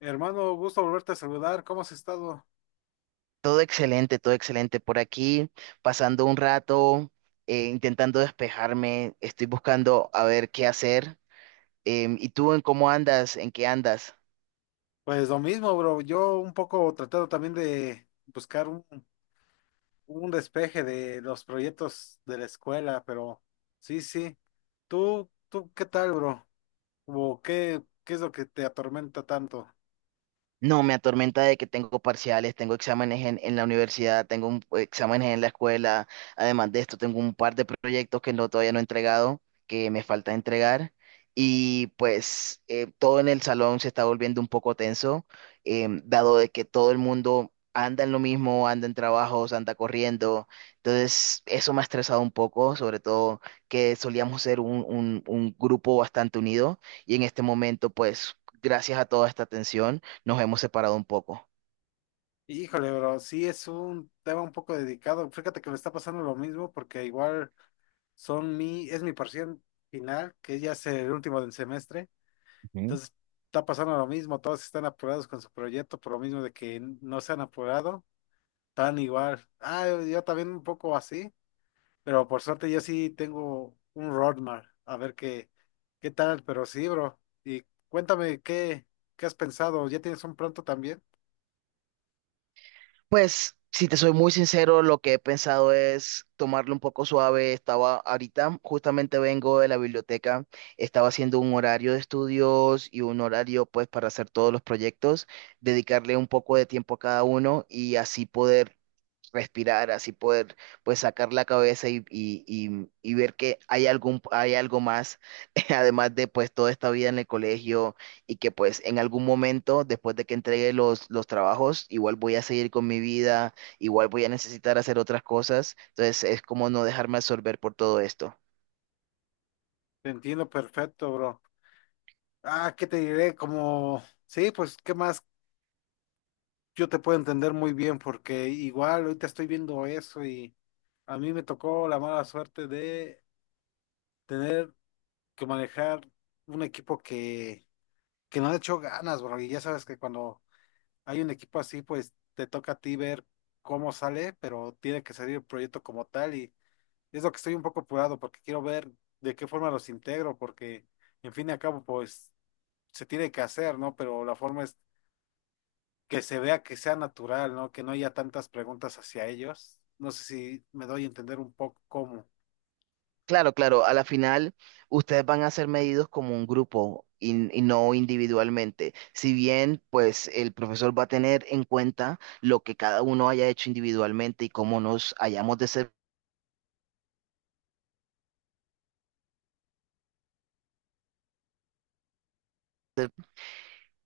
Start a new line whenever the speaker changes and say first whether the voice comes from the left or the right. left: Hermano, gusto volverte a saludar. ¿Cómo has estado?
right: Todo excelente, todo excelente. Por aquí, pasando un rato, intentando despejarme, estoy buscando a ver qué hacer. ¿Y tú en cómo andas? ¿En qué andas?
left: Pues lo mismo, bro. Yo un poco tratando también de buscar un despeje de los proyectos de la escuela, pero sí, sí. ¿Tú qué tal, bro? ¿O qué es lo que te atormenta tanto?
right: No, me atormenta de que tengo parciales, tengo exámenes en la universidad, exámenes en la escuela. Además de esto, tengo un par de proyectos que no, todavía no he entregado, que me falta entregar. Y pues todo en el salón se está volviendo un poco tenso, dado de que todo el mundo anda en lo mismo, anda en trabajos, anda corriendo. Entonces, eso me ha estresado un poco, sobre todo que solíamos un grupo bastante unido y en este momento, pues, gracias a toda esta tensión nos hemos separado un poco.
left: Híjole, bro, sí es un tema un poco dedicado. Fíjate que me está pasando lo mismo porque igual son mi, es mi parcial final, que ya es el último del semestre.
right: ¿Mm?
left: Entonces, está pasando lo mismo, todos están apurados con su proyecto, por lo mismo de que no se han apurado, tan igual. Ah, yo también un poco así, pero por suerte yo sí tengo un roadmap, a ver qué, qué tal, pero sí, bro. Y cuéntame, ¿qué, qué has pensado? ¿Ya tienes un pronto también?
right: Pues, si te soy muy sincero, lo que he pensado es tomarlo un poco suave. Estaba ahorita, justamente vengo de la biblioteca, estaba haciendo un horario de estudios y un horario pues para hacer todos los proyectos, dedicarle un poco de tiempo a cada uno y así poder respirar, así poder pues sacar la cabeza y ver que hay algo más, además de pues toda esta vida en el colegio y que pues en algún momento, después de que entregue los trabajos, igual voy a seguir con mi vida, igual voy a necesitar hacer otras cosas, entonces es como no dejarme absorber por todo esto.
left: Te entiendo perfecto, bro. Ah, ¿qué te diré? Como, sí, pues, ¿qué más? Yo te puedo entender muy bien porque igual ahorita estoy viendo eso y a mí me tocó la mala suerte de tener que manejar un equipo que no le echó ganas, bro. Y ya sabes que cuando hay un equipo así, pues te toca a ti ver cómo sale, pero tiene que salir el proyecto como tal. Y es lo que estoy un poco apurado porque quiero ver de qué forma los integro, porque en fin y al cabo, pues se tiene que hacer, ¿no? Pero la forma es que se vea que sea natural, ¿no? Que no haya tantas preguntas hacia ellos. No sé si me doy a entender un poco cómo.
right: Claro, claro, a la final ustedes van a ser medidos como un grupo y no individualmente. Si bien, pues el profesor va a tener en cuenta lo que cada uno haya hecho individualmente y cómo nos hayamos de ser,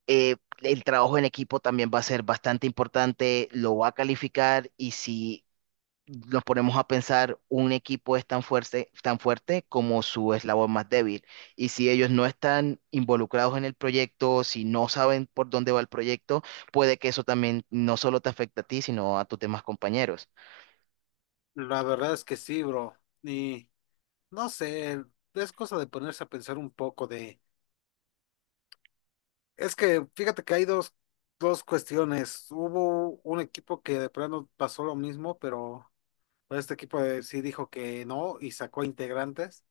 right: eh, el trabajo en equipo también va a ser bastante importante, lo va a calificar y si nos ponemos a pensar, un equipo es tan fuerte como su eslabón más débil. Y si ellos no están involucrados en el proyecto, si no saben por dónde va el proyecto, puede que eso también no solo te afecte a ti, sino a tus demás compañeros.
left: La verdad es que sí, bro. Y. No sé, es cosa de ponerse a pensar un poco de... Es que fíjate que hay dos cuestiones. Hubo un equipo que de plano pasó lo mismo, pero pues, este equipo sí dijo que no y sacó integrantes.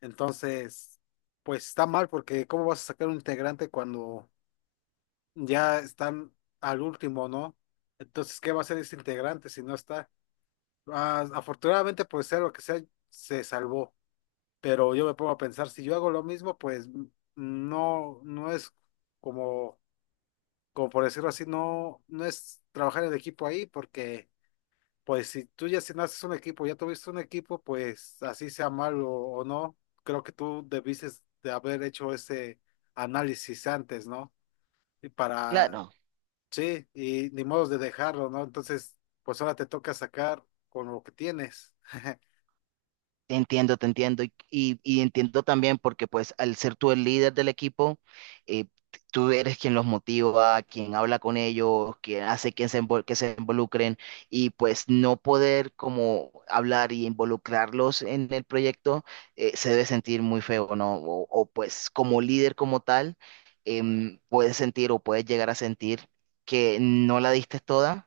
left: Entonces, pues está mal porque ¿cómo vas a sacar un integrante cuando ya están al último, no? Entonces, ¿qué va a hacer ese integrante si no está? Ah, afortunadamente, por ser lo que sea, se salvó. Pero yo me pongo a pensar, si yo hago lo mismo, pues no, no es como, como por decirlo así, no, no es trabajar en equipo ahí, porque pues si tú ya si naces un equipo, ya tuviste un equipo, pues así sea malo o no, creo que tú debiste de haber hecho ese análisis antes, ¿no? Y para,
right: Claro,
left: sí, y ni modos de dejarlo, ¿no? Entonces, pues ahora te toca sacar con lo que tienes.
right: te entiendo, te entiendo. Y entiendo también porque pues al ser tú el líder del equipo, eh, tú eres quien los motiva, quien habla con ellos, quien hace que se involucren y pues no poder como hablar y involucrarlos en el proyecto, se debe sentir muy feo, ¿no? Pues como líder como tal, puedes sentir o puedes llegar a sentir que no la diste toda,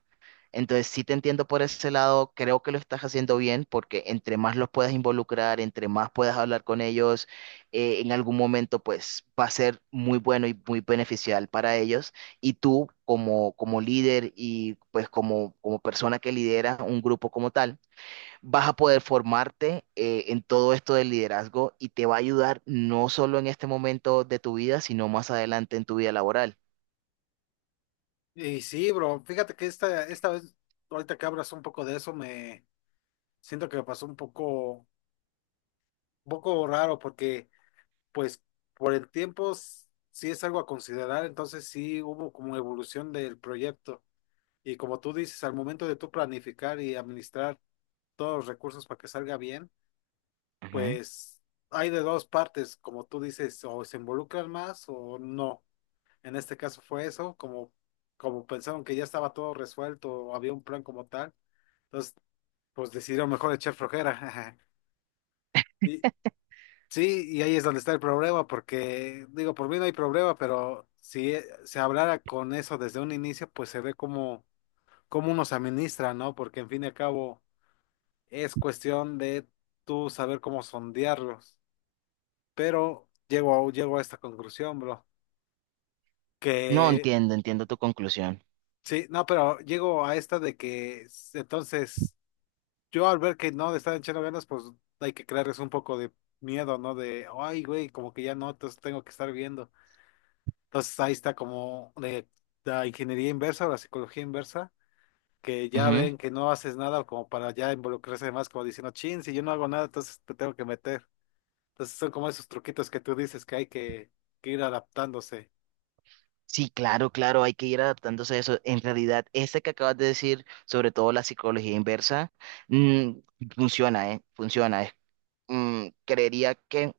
right: entonces, sí te entiendo por ese lado, creo que lo estás haciendo bien porque entre más los puedas involucrar, entre más puedas hablar con ellos, en algún momento pues va a ser muy bueno y muy beneficial para ellos. Y tú como, como líder y pues como, como persona que lidera un grupo como tal, vas a poder formarte en todo esto del liderazgo y te va a ayudar no solo en este momento de tu vida, sino más adelante en tu vida laboral.
left: Y sí, bro, fíjate que esta vez, ahorita que hablas un poco de eso, me, siento que me pasó un poco raro porque, pues, por el tiempo sí es algo a considerar, entonces sí hubo como evolución del proyecto. Y como tú dices, al momento de tú planificar y administrar todos los recursos para que salga bien,
right: Ujú.
left: pues hay de dos partes, como tú dices, o se involucran más o no. En este caso fue eso, como, como pensaron que ya estaba todo resuelto o había un plan como tal, entonces pues decidieron mejor echar flojera. Y, sí, y ahí es donde está el problema, porque digo, por mí no hay problema, pero si se hablara con eso desde un inicio, pues se ve cómo, cómo uno se administra, ¿no? Porque en fin y al cabo es cuestión de tú saber cómo sondearlos. Pero llego a esta conclusión, bro,
right: No
left: que
right: entiendo, entiendo tu conclusión.
left: sí, no, pero llego a esta de que entonces yo al ver que no le están echando ganas, pues hay que crearles un poco de miedo, ¿no? De, ay, güey, como que ya no, entonces tengo que estar viendo. Entonces ahí está como de la ingeniería inversa o la psicología inversa, que ya
right: Ujú.
left: ven que no haces nada como para ya involucrarse más, como diciendo, chin, si yo no hago nada, entonces te tengo que meter. Entonces son como esos truquitos que tú dices que hay que ir adaptándose.
right: Sí, claro, claro, hay que ir adaptándose a eso. En realidad, este que acabas de decir, sobre todo la psicología inversa, mm, funciona, ¿eh? Funciona. Creería que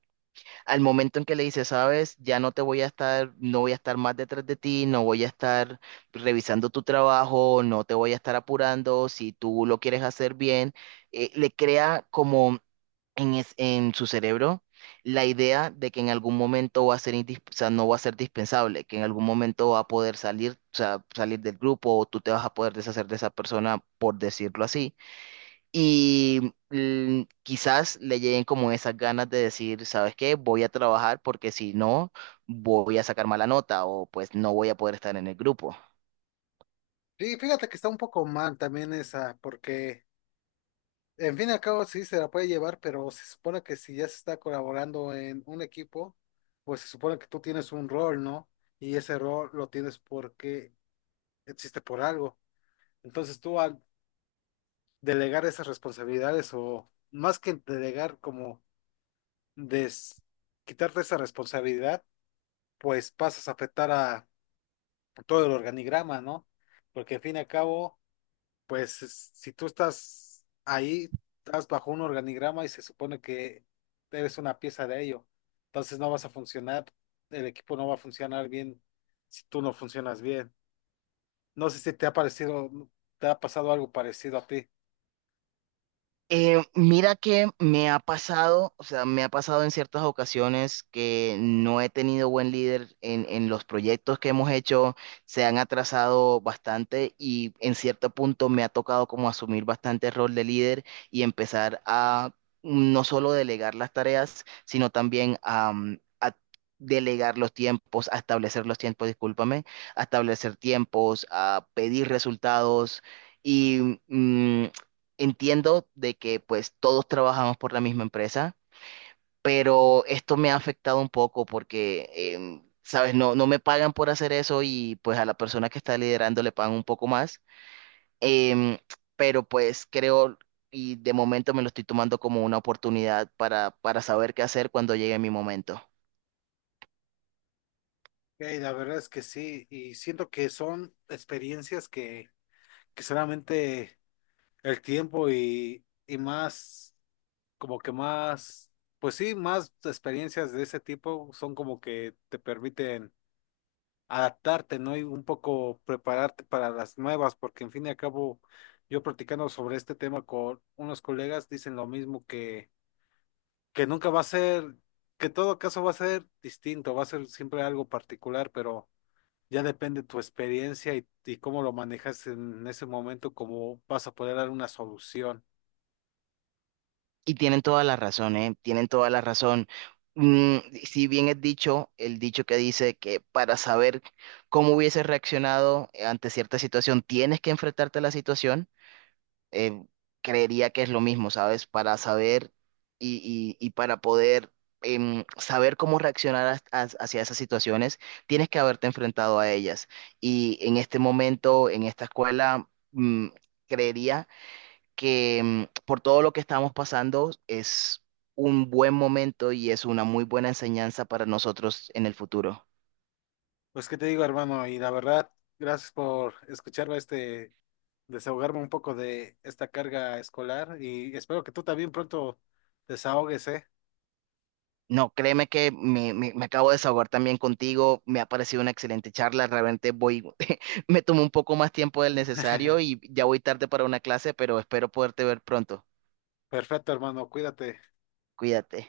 right: al momento en que le dices, sabes, ya no te voy a estar, no voy a estar más detrás de ti, no voy a estar revisando tu trabajo, no te voy a estar apurando, si tú lo quieres hacer bien, le crea como en su cerebro la idea de que en algún momento va a ser, o sea, no va a ser dispensable, que en algún momento va a poder salir, o sea, salir del grupo o tú te vas a poder deshacer de esa persona, por decirlo así. Y quizás le lleguen como esas ganas de decir, ¿sabes qué? Voy a trabajar porque si no, voy a sacar mala nota o pues no voy a poder estar en el grupo.
left: Sí, fíjate que está un poco mal también esa, porque en fin y al cabo sí se la puede llevar, pero se supone que si ya se está colaborando en un equipo, pues se supone que tú tienes un rol, ¿no? Y ese rol lo tienes porque existe por algo. Entonces tú al delegar esas responsabilidades o más que delegar como des, quitarte esa responsabilidad, pues pasas a afectar a todo el organigrama, ¿no? Porque al fin y al cabo, pues si tú estás ahí, estás bajo un organigrama y se supone que eres una pieza de ello, entonces no vas a funcionar, el equipo no va a funcionar bien si tú no funcionas bien. No sé si te ha parecido, te ha pasado algo parecido a ti.
right: Mira que me ha pasado, o sea, me ha pasado en ciertas ocasiones que no he tenido buen líder en los proyectos que hemos hecho, se han atrasado bastante y en cierto punto me ha tocado como asumir bastante rol de líder y empezar a no solo delegar las tareas, sino también a delegar los tiempos, a establecer los tiempos, discúlpame, a establecer tiempos, a pedir resultados. Y mm, Entiendo de que pues todos trabajamos por la misma empresa, pero esto me ha afectado un poco porque, sabes, no, no me pagan por hacer eso y pues a la persona que está liderando le pagan un poco más. Em, pero pues creo y de momento me lo estoy tomando como una oportunidad para saber qué hacer cuando llegue mi momento.
left: Ey, la verdad es que sí, y siento que son experiencias que solamente el tiempo y más, como que más, pues sí, más experiencias de ese tipo son como que te permiten adaptarte, ¿no? Y un poco prepararte para las nuevas, porque en fin y al cabo, yo platicando sobre este tema con unos colegas, dicen lo mismo que nunca va a ser, que todo caso va a ser distinto, va a ser siempre algo particular, pero ya depende tu experiencia y cómo lo manejas en ese momento, cómo vas a poder dar una solución.
right: Y tienen toda la razón, ¿eh? Tienen toda la razón. Mm, si bien es dicho, el dicho que dice que para saber cómo hubieses reaccionado ante cierta situación, tienes que enfrentarte a la situación, eh, creería que es lo mismo, ¿sabes? Para saber y para poder saber cómo reaccionar hacia esas situaciones, tienes que haberte enfrentado a ellas. Y en este momento, en esta escuela, creería que por todo lo que estamos pasando es un buen momento y es una muy buena enseñanza para nosotros en el futuro.
left: Pues qué te digo, hermano, y la verdad, gracias por escucharme este, desahogarme un poco de esta carga escolar y espero que tú también pronto desahogues, ¿eh?
right: No, créeme que me acabo de desahogar también contigo, me ha parecido una excelente charla, realmente voy, me tomó un poco más tiempo del necesario y ya voy tarde para una clase, pero espero poderte ver pronto.
left: Perfecto, hermano, cuídate.
right: Cuídate.